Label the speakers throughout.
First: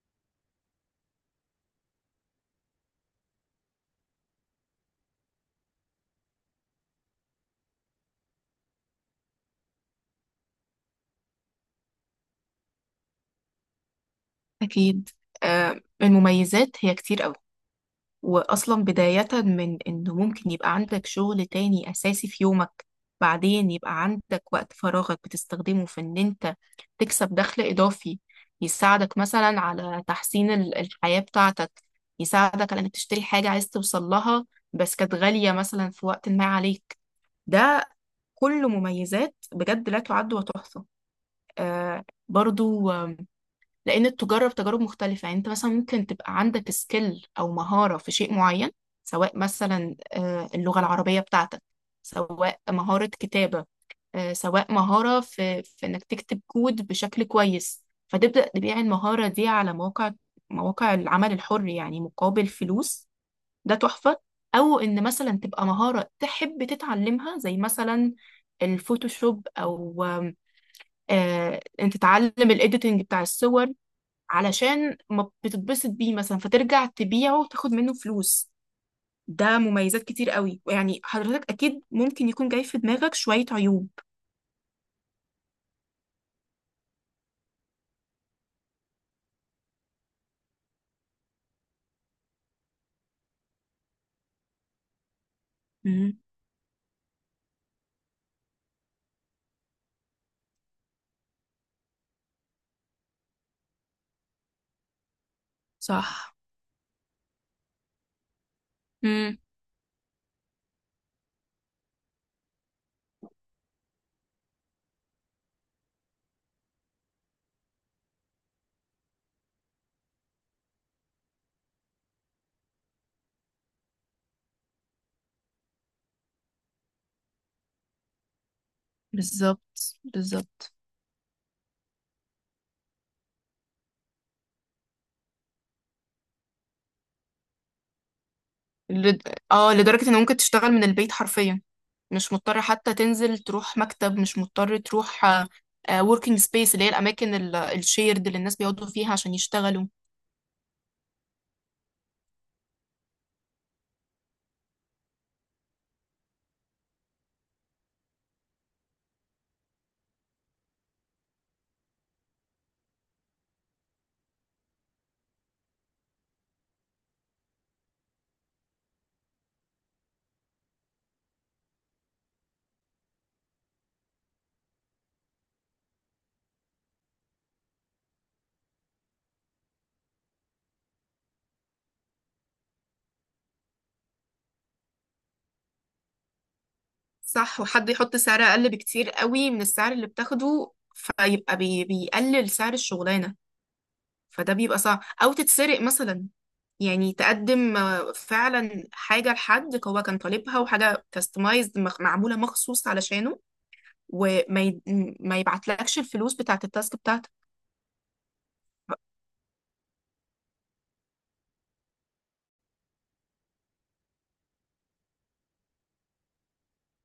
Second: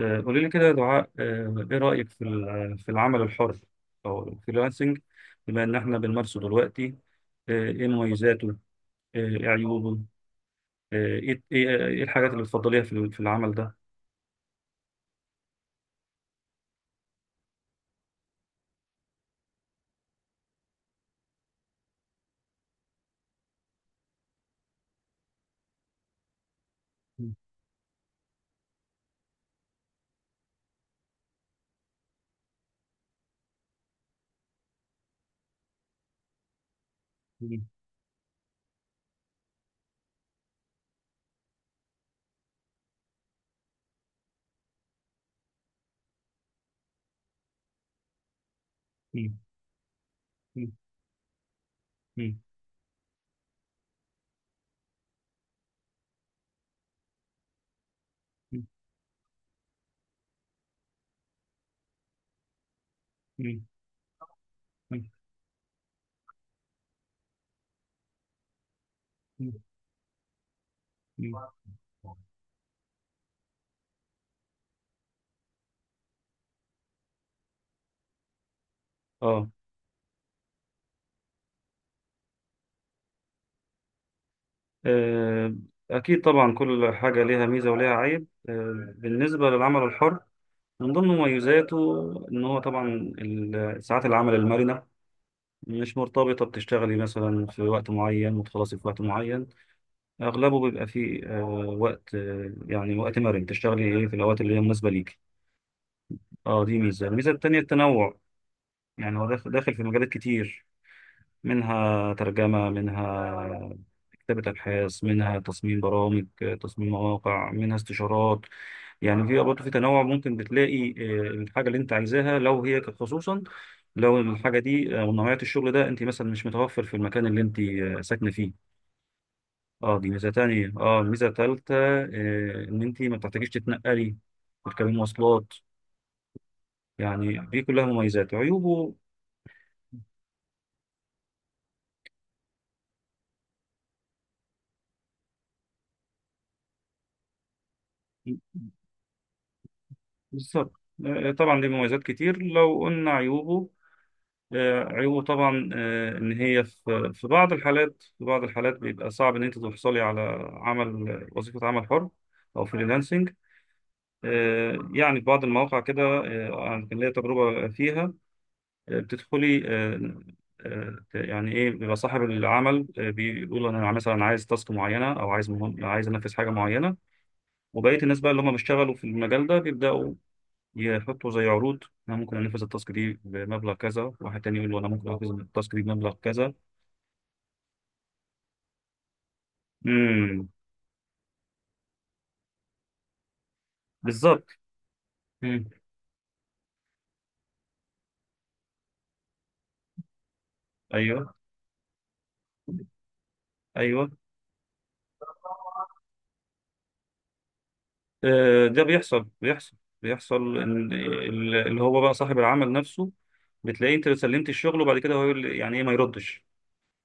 Speaker 1: قولي لي كده يا دعاء، ايه رأيك في في العمل الحر او الفريلانسنج؟ بما ان احنا بنمارسه دلوقتي، ايه مميزاته؟ ايه عيوبه؟ آه، ايه ايه إيه الحاجات اللي بتفضليها في في العمل ده؟
Speaker 2: أكيد. المميزات هي كتير أوي. وأصلا بداية من إنه ممكن يبقى عندك شغل تاني أساسي في يومك. بعدين يبقى عندك وقت فراغك بتستخدمه في إن أنت
Speaker 1: مم.
Speaker 2: تكسب دخل إضافي. يساعدك مثلا على تحسين الحياة بتاعتك. يساعدك على إنك تشتري حاجة عايز توصل لها، بس كانت غالية مثلا في وقت ما عليك.
Speaker 1: مم.
Speaker 2: ده كله مميزات بجد لا تعد وتحصى. آه برضو، لان تجرب تجارب مختلفة، يعني انت مثلا ممكن تبقى عندك سكيل او مهارة في شيء معين،
Speaker 1: مم.
Speaker 2: سواء مثلا
Speaker 1: مم.
Speaker 2: اللغة العربية بتاعتك،
Speaker 1: مم.
Speaker 2: سواء مهارة كتابة. سواء مهارة في انك تكتب كود بشكل كويس، فتبدأ
Speaker 1: مم.
Speaker 2: تبيع المهارة دي على مواقع العمل الحر يعني مقابل فلوس.
Speaker 1: مم.
Speaker 2: ده تحفة. او
Speaker 1: مم.
Speaker 2: ان مثلا تبقى مهارة تحب تتعلمها زي مثلا الفوتوشوب،
Speaker 1: مم.
Speaker 2: او
Speaker 1: مم.
Speaker 2: انت تتعلم الايديتنج بتاع الصور، علشان ما بتتبسط بيه مثلا فترجع تبيعه وتاخد منه فلوس.
Speaker 1: اه.
Speaker 2: ده مميزات كتير قوي. يعني حضرتك اكيد ممكن يكون جاي في دماغك شوية عيوب.
Speaker 1: آه، اكيد طبعا، كل حاجة ليها ميزة وليها عيب. بالنسبة للعمل الحر، من ضمن مميزاته ان هو طبعا ساعات العمل المرنة، مش
Speaker 2: مم.
Speaker 1: مرتبطة بتشتغلي مثلا في وقت معين وتخلصي في وقت معين. أغلبه بيبقى فيه وقت، يعني وقت مرن تشتغلي إيه في الأوقات اللي هي مناسبة ليكي.
Speaker 2: صح.
Speaker 1: أه دي ميزة. الميزة التانية التنوع، يعني هو
Speaker 2: مم.
Speaker 1: داخل في مجالات كتير، منها ترجمة، منها كتابة أبحاث، منها تصميم برامج، تصميم مواقع، منها استشارات. يعني في برضه في تنوع، ممكن بتلاقي الحاجة اللي أنت عايزاها. لو هي خصوصا لو الحاجة دي ونوعية الشغل ده أنت مثلا مش متوفر في المكان اللي أنت ساكنة فيه. اه
Speaker 2: بالظبط،
Speaker 1: دي ميزة تانية.
Speaker 2: بالظبط.
Speaker 1: اه ميزة تالتة، ان انت ما بتحتاجيش تتنقلي وتركبي مواصلات. يعني دي كلها مميزات. عيوبه؟
Speaker 2: لد... اه، لدرجة ان ممكن تشتغل من البيت حرفيا. مش مضطر حتى تنزل تروح مكتب، مش مضطر تروح working space، اللي هي الاماكن الشيرد اللي الناس بيقعدوا فيها عشان يشتغلوا.
Speaker 1: بالظبط. طبعا ليه مميزات كتير. لو قلنا عيوبه، عيوبه طبعا، ان هي في بعض الحالات، في بعض الحالات بيبقى صعب ان انت تحصلي على عمل، وظيفة، عمل حر او فريلانسنج. يعني في بعض المواقع كده، أنا كان ليا تجربة فيها، بتدخلي يعني ايه، بيبقى صاحب العمل بيقول انا مثلا عايز تاسك معينه، او عايز، مهم عايز انفذ حاجه معينه، وبقيه الناس بقى اللي هم بيشتغلوا في المجال ده بيبداوا يحطوا زي عروض: انا ممكن انفذ التاسك دي بمبلغ كذا، واحد تاني يقول له انا ممكن انفذ التاسك دي بمبلغ كذا.
Speaker 2: صح، وحد يحط سعر اقل بكتير قوي من السعر اللي
Speaker 1: امم.
Speaker 2: بتاخده، فيبقى بيقلل سعر الشغلانة.
Speaker 1: بالظبط.
Speaker 2: فده بيبقى صعب، او
Speaker 1: مم.
Speaker 2: تتسرق مثلا. يعني تقدم فعلا حاجة لحد هو كان طالبها، وحاجة
Speaker 1: ايوه.
Speaker 2: كاستمايزد معمولة مخصوص علشانه،
Speaker 1: ايوه.
Speaker 2: وما ي... ما يبعتلكش الفلوس بتاعت التاسك بتاعتك.
Speaker 1: ده بيحصل، بيحصل ان اللي هو بقى صاحب العمل نفسه بتلاقيه انت سلمت الشغل، وبعد كده هو يقول لي يعني ايه، ما يردش.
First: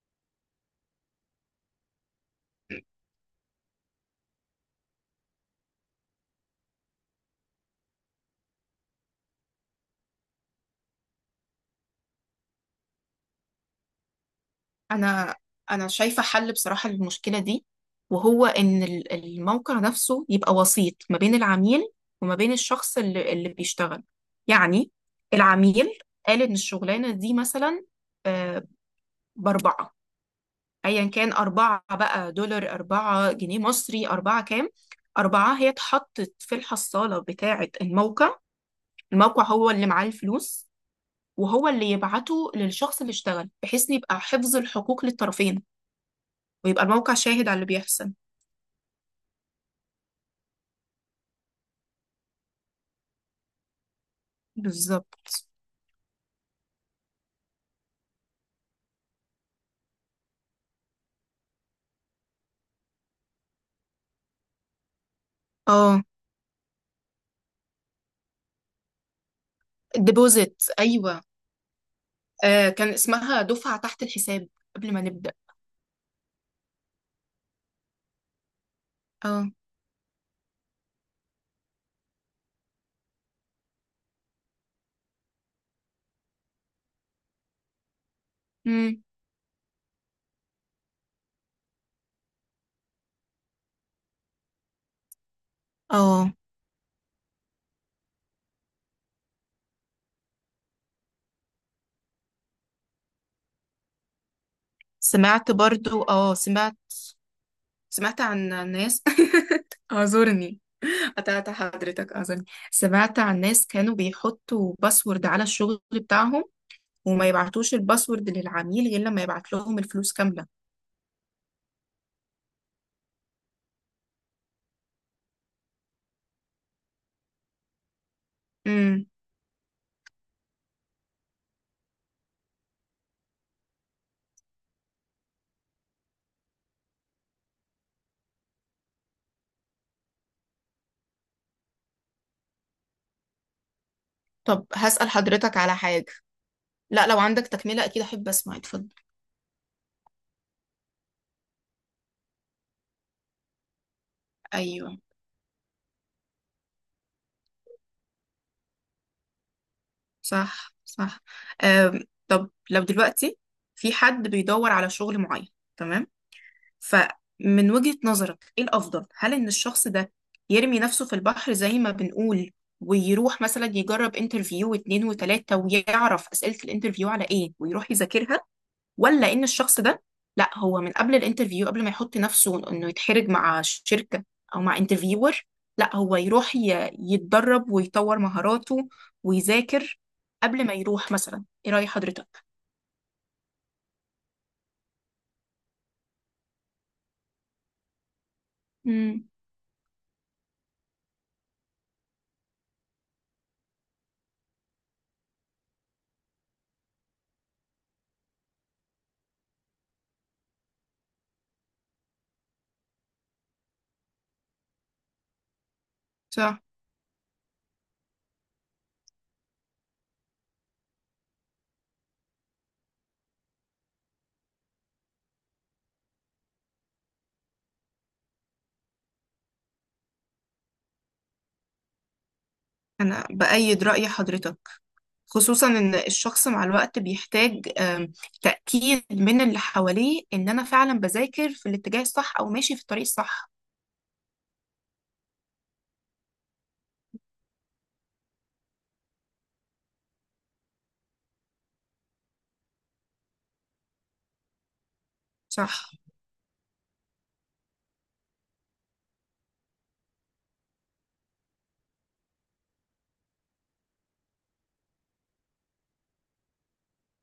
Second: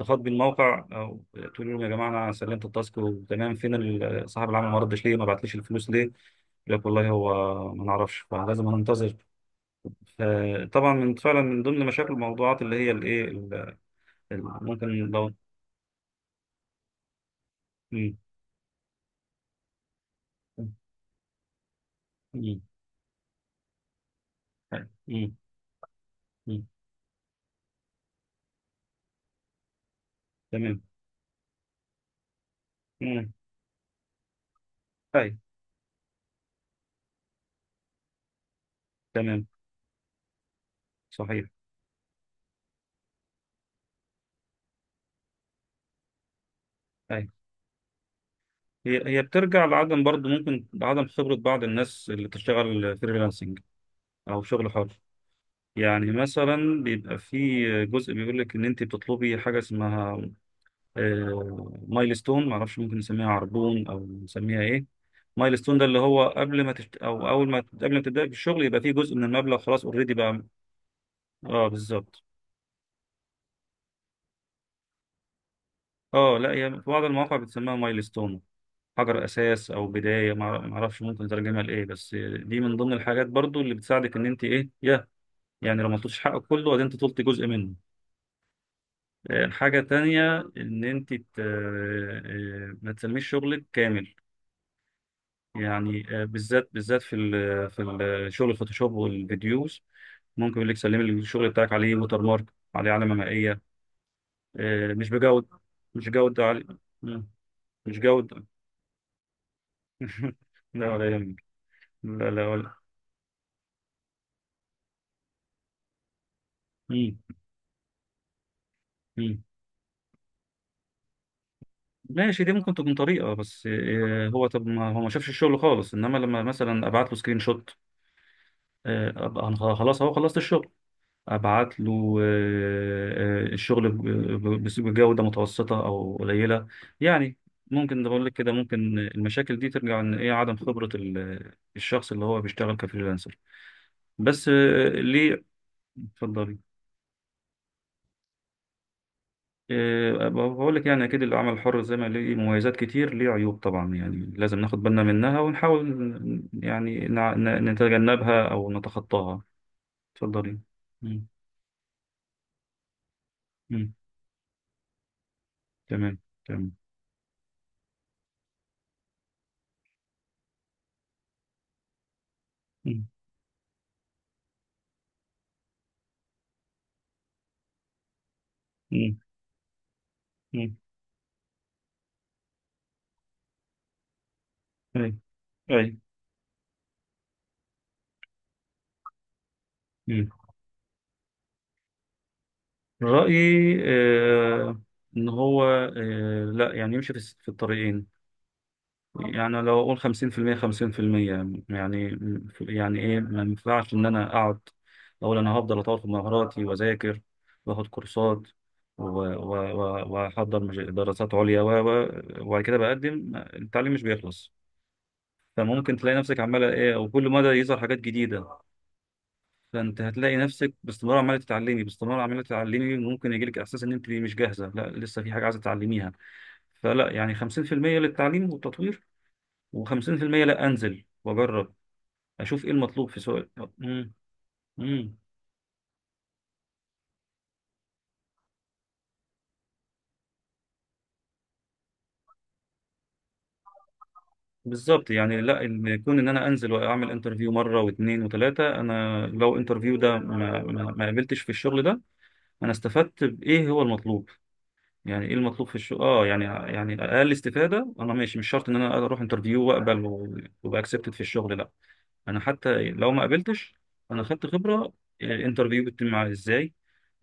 Speaker 1: اتصلت بالموقع أو تقول لهم: يا جماعه انا سلمت التاسك وتمام، فين صاحب العمل؟ ما ردش، ليه ما بعتليش الفلوس؟ ليه يقول لك والله هو ما نعرفش، فلازم هننتظر. فطبعا من فعلا من ضمن مشاكل الموضوعات اللي هي الايه ممكن لو.
Speaker 2: انا انا شايفه حل بصراحه للمشكله دي.
Speaker 1: مم.
Speaker 2: وهو ان الموقع نفسه يبقى وسيط ما بين العميل وما بين
Speaker 1: مم.
Speaker 2: الشخص اللي بيشتغل. يعني
Speaker 1: مم.
Speaker 2: العميل قال ان
Speaker 1: مم.
Speaker 2: الشغلانه دي مثلا آه، باربعه،
Speaker 1: تمام.
Speaker 2: ايا كان اربعه بقى دولار،
Speaker 1: مم.
Speaker 2: اربعه جنيه مصري، اربعه كام.
Speaker 1: اي.
Speaker 2: اربعه هي اتحطت في الحصاله بتاعه الموقع، الموقع
Speaker 1: تمام.
Speaker 2: هو اللي معاه الفلوس،
Speaker 1: صحيح.
Speaker 2: وهو اللي يبعته للشخص اللي اشتغل، بحيث إن يبقى حفظ الحقوق للطرفين، ويبقى الموقع
Speaker 1: اي.
Speaker 2: شاهد على اللي بيحصل.
Speaker 1: هي هي بترجع لعدم، برضه ممكن لعدم خبره بعض الناس اللي بتشتغل فريلانسنج او شغل حر.
Speaker 2: بالظبط.
Speaker 1: يعني مثلا بيبقى في جزء بيقول لك ان انت بتطلبي حاجه اسمها مايلستون، ما اعرفش ممكن نسميها عربون او نسميها ايه. مايلستون ده اللي
Speaker 2: اه،
Speaker 1: هو قبل ما او اول ما، قبل ما تبداي في الشغل يبقى فيه جزء من المبلغ خلاص اوريدي بقى.
Speaker 2: الديبوزيت، ايوه.
Speaker 1: اه بالظبط.
Speaker 2: كان اسمها دفعة تحت الحساب قبل ما نبدأ.
Speaker 1: اه لا هي في بعض المواقع بتسميها مايلستون، حجر
Speaker 2: اه.
Speaker 1: اساس او بدايه. ما اعرفش ممكن تترجمها لايه، بس دي من ضمن الحاجات برضو اللي بتساعدك ان انت ايه يا، يعني لو ما طلبتش حقك كله وبعدين انت طلبت جزء منه.
Speaker 2: امم.
Speaker 1: الحاجة التانية إن أنت ما تسميش شغلك كامل. يعني
Speaker 2: اه،
Speaker 1: بالذات بالذات في ال شغل الفوتوشوب والفيديوز، ممكن يقول لك سلمي لي الشغل بتاعك عليه ووتر مارك، عليه علامة مائية. مش
Speaker 2: سمعت
Speaker 1: بجودة،
Speaker 2: برضو،
Speaker 1: مش
Speaker 2: اه،
Speaker 1: جودة علي.
Speaker 2: سمعت
Speaker 1: مم. مش
Speaker 2: سمعت عن
Speaker 1: جودة.
Speaker 2: ناس اعذرني.
Speaker 1: لا ولا يهمك.
Speaker 2: قطعت حضرتك،
Speaker 1: لا
Speaker 2: اعذرني.
Speaker 1: لا ولا.
Speaker 2: سمعت عن ناس كانوا بيحطوا باسورد على الشغل بتاعهم،
Speaker 1: مم.
Speaker 2: وما يبعتوش الباسورد للعميل غير لما
Speaker 1: مم.
Speaker 2: يبعت لهم الفلوس كاملة.
Speaker 1: ماشي، دي ممكن تكون طريقة، بس هو طب ما هو ما شافش الشغل خالص، إنما لما مثلا أبعت له سكرين شوت،
Speaker 2: امم
Speaker 1: أبقى أنا خلاص أهو خلصت الشغل، ابعت له الشغل بجودة متوسطة او قليلة يعني. ممكن ده بقول لك كده، ممكن المشاكل دي ترجع ان ايه عدم خبرة الشخص اللي هو بيشتغل كفريلانسر. بس
Speaker 2: طب هسأل
Speaker 1: ليه.
Speaker 2: حضرتك على حاجة.
Speaker 1: اتفضلي.
Speaker 2: لا، لو عندك تكملة اكيد احب اسمع، اتفضل.
Speaker 1: بقول لك يعني اكيد العمل الحر زي ما ليه مميزات كتير ليه عيوب طبعا، يعني لازم ناخد
Speaker 2: ايوه،
Speaker 1: بالنا منها ونحاول يعني نتجنبها او نتخطاها. اتفضلي.
Speaker 2: صح، صح.
Speaker 1: مم.
Speaker 2: طب لو دلوقتي في
Speaker 1: مم.
Speaker 2: حد بيدور على شغل معين، تمام؟
Speaker 1: تمام. تمام.
Speaker 2: فمن وجهة نظرك ايه الأفضل؟ هل إن الشخص ده يرمي نفسه في البحر زي ما بنقول،
Speaker 1: مم.
Speaker 2: ويروح مثلا يجرب انترفيو واتنين وتلاتة، ويعرف أسئلة الانترفيو على ايه ويروح يذاكرها؟
Speaker 1: مم.
Speaker 2: ولا ان الشخص ده، لا
Speaker 1: مم.
Speaker 2: هو من قبل الانترفيو، قبل ما يحط نفسه انه يتحرج مع شركة او مع
Speaker 1: أي.
Speaker 2: انترفيور، لا
Speaker 1: أي.
Speaker 2: هو يروح يتدرب ويطور مهاراته ويذاكر
Speaker 1: مم.
Speaker 2: قبل ما يروح مثلا؟ ايه رأي حضرتك؟
Speaker 1: رأيي إن هو، لا يعني يمشي في الطريقين.
Speaker 2: امم
Speaker 1: يعني لو أقول 50%، 50% يعني، يعني إيه، ما ينفعش إن أنا أقعد أقول أنا هفضل أطور في مهاراتي وأذاكر وآخد كورسات وأحضر دراسات عليا وبعد كده بقدم. التعليم مش بيخلص، فممكن تلاقي نفسك
Speaker 2: صح،
Speaker 1: عمالة إيه، وكل مدى يظهر حاجات جديدة. فانت هتلاقي نفسك باستمرار عماله تتعلمي، باستمرار عماله تتعلمي، ممكن يجيلك احساس ان انت مش جاهزه، لا لسه في حاجه عايزه تتعلميها. فلا، يعني 50% للتعليم والتطوير، و50% لا انزل واجرب اشوف ايه المطلوب في
Speaker 2: انا
Speaker 1: سؤال.
Speaker 2: بأيد رأي
Speaker 1: امم.
Speaker 2: حضرتك.
Speaker 1: امم.
Speaker 2: خصوصا ان الشخص مع الوقت بيحتاج تأكيد من اللي حواليه ان انا فعلا بذاكر في الاتجاه الصح او ماشي في الطريق الصح.
Speaker 1: بالظبط. يعني لا، ان كون ان انا انزل واعمل انترفيو مره واثنين وثلاثه، انا لو انترفيو ده ما قابلتش في الشغل ده، انا استفدت بايه هو المطلوب. يعني ايه المطلوب في
Speaker 2: صح.
Speaker 1: الشغل؟ اه يعني، يعني اقل استفاده انا ماشي، مش شرط ان انا اروح انترفيو واقبل وابقى اكسبتد في الشغل. لا انا حتى لو ما قابلتش انا خدت خبره، يعني الانترفيو بيتم معايا ازاي؟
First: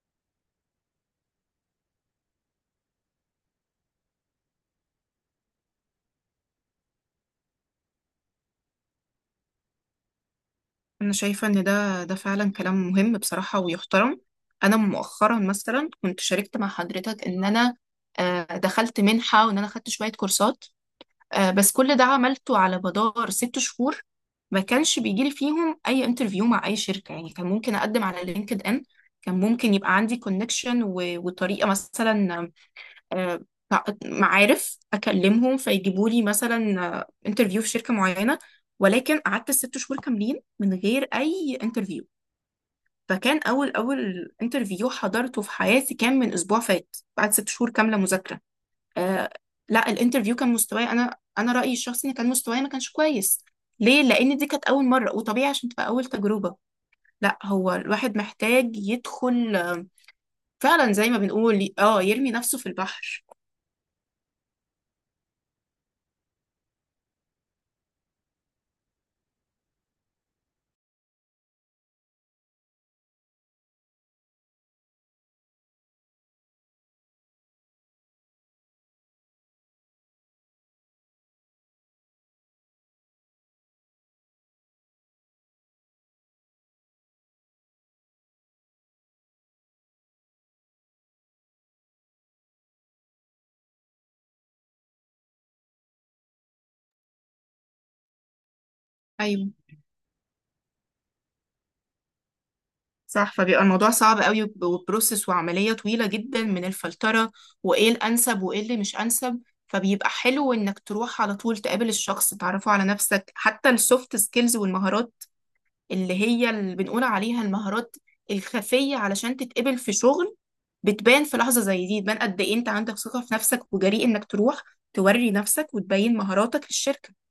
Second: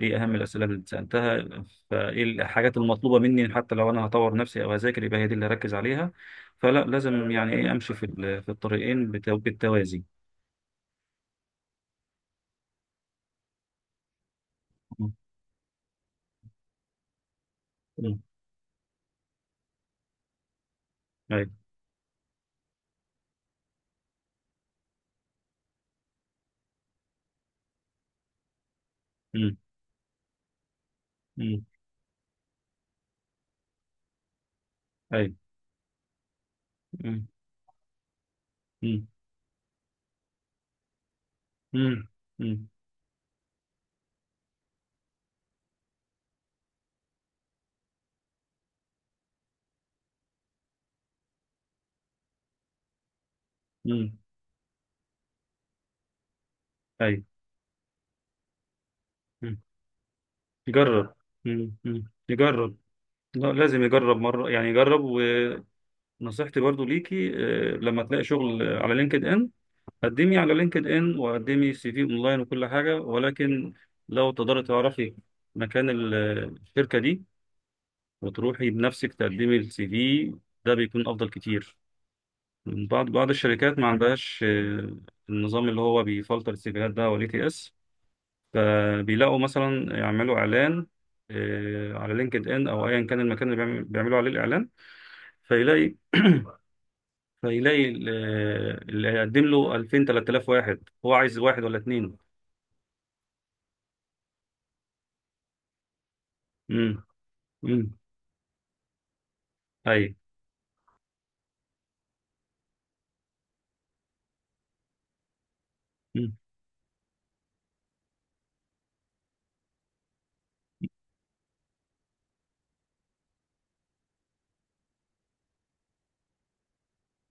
Speaker 1: ايه اهم الاسئله اللي سالتها؟ فايه الحاجات المطلوبه مني؟ حتى لو انا هطور نفسي او هذاكر يبقى هي دي اللي هركز عليها. فلا، لازم يعني ايه امشي في في الطريقين بالتوازي.
Speaker 2: أنا شايفة إن ده فعلا كلام مهم بصراحة ويحترم. أنا
Speaker 1: مم.
Speaker 2: مؤخرا مثلا كنت شاركت مع حضرتك إن أنا
Speaker 1: مم.
Speaker 2: دخلت منحة وإن أنا خدت شوية كورسات.
Speaker 1: ايوه.
Speaker 2: بس كل ده عملته على مدار 6 شهور. ما كانش بيجيلي فيهم أي انترفيو مع أي شركة. يعني كان ممكن أقدم على لينكد إن، كان
Speaker 1: مم.
Speaker 2: ممكن يبقى عندي كونكشن
Speaker 1: مم.
Speaker 2: وطريقة مثلا، آه، معارف
Speaker 1: ايوه.
Speaker 2: اكلمهم فيجيبوا لي مثلا
Speaker 1: مم.
Speaker 2: انترفيو في شركه معينه.
Speaker 1: مم.
Speaker 2: ولكن قعدت 6 شهور كاملين من غير اي انترفيو.
Speaker 1: مم. مم.
Speaker 2: فكان اول انترفيو حضرته في حياتي كان من اسبوع فات، بعد 6 شهور كامله مذاكره. آه لا، الانترفيو كان مستواي، انا رايي الشخصي ان كان مستواي ما كانش كويس. ليه؟
Speaker 1: مم.
Speaker 2: لان دي كانت اول مره، وطبيعي عشان تبقى اول تجربه.
Speaker 1: ايوه.
Speaker 2: لا، هو الواحد محتاج يدخل فعلا زي
Speaker 1: يجرب.
Speaker 2: ما بنقول،
Speaker 1: مم.
Speaker 2: اه
Speaker 1: مم.
Speaker 2: يرمي نفسه في
Speaker 1: يجرب.
Speaker 2: البحر.
Speaker 1: لا لازم يجرب مرة، يعني يجرب. ونصيحتي برضو ليكي لما تلاقي شغل على لينكد ان، قدمي على لينكد ان وقدمي سي في اونلاين وكل حاجة، ولكن لو تقدري تعرفي مكان الشركة دي وتروحي بنفسك تقدمي السي في، ده بيكون افضل كتير. بعض الشركات ما عندهاش النظام اللي هو بيفلتر السيفيهات ده، وال تي اس. فبيلاقوا مثلا يعملوا اعلان على لينكد ان او ايا كان المكان اللي بيعملوا عليه الاعلان، فيلاقي فيلاقي اللي هيقدم
Speaker 2: ايوه،
Speaker 1: له 2000، 3000، واحد هو عايز، واحد ولا اتنين.
Speaker 2: صح. فبيبقى الموضوع صعب قوي، وبروسس وعملية طويلة جدا من
Speaker 1: امم.
Speaker 2: الفلترة، وايه
Speaker 1: امم.
Speaker 2: الانسب وايه اللي مش انسب. فبيبقى
Speaker 1: اي.
Speaker 2: حلو انك تروح على طول تقابل الشخص، تعرفه على نفسك، حتى السوفت سكيلز والمهارات اللي هي اللي بنقول عليها المهارات الخفية، علشان تتقبل في شغل. بتبان في لحظة زي دي، بتبان قد ايه انت عندك ثقة في نفسك وجريء انك تروح توري نفسك وتبين مهاراتك للشركة.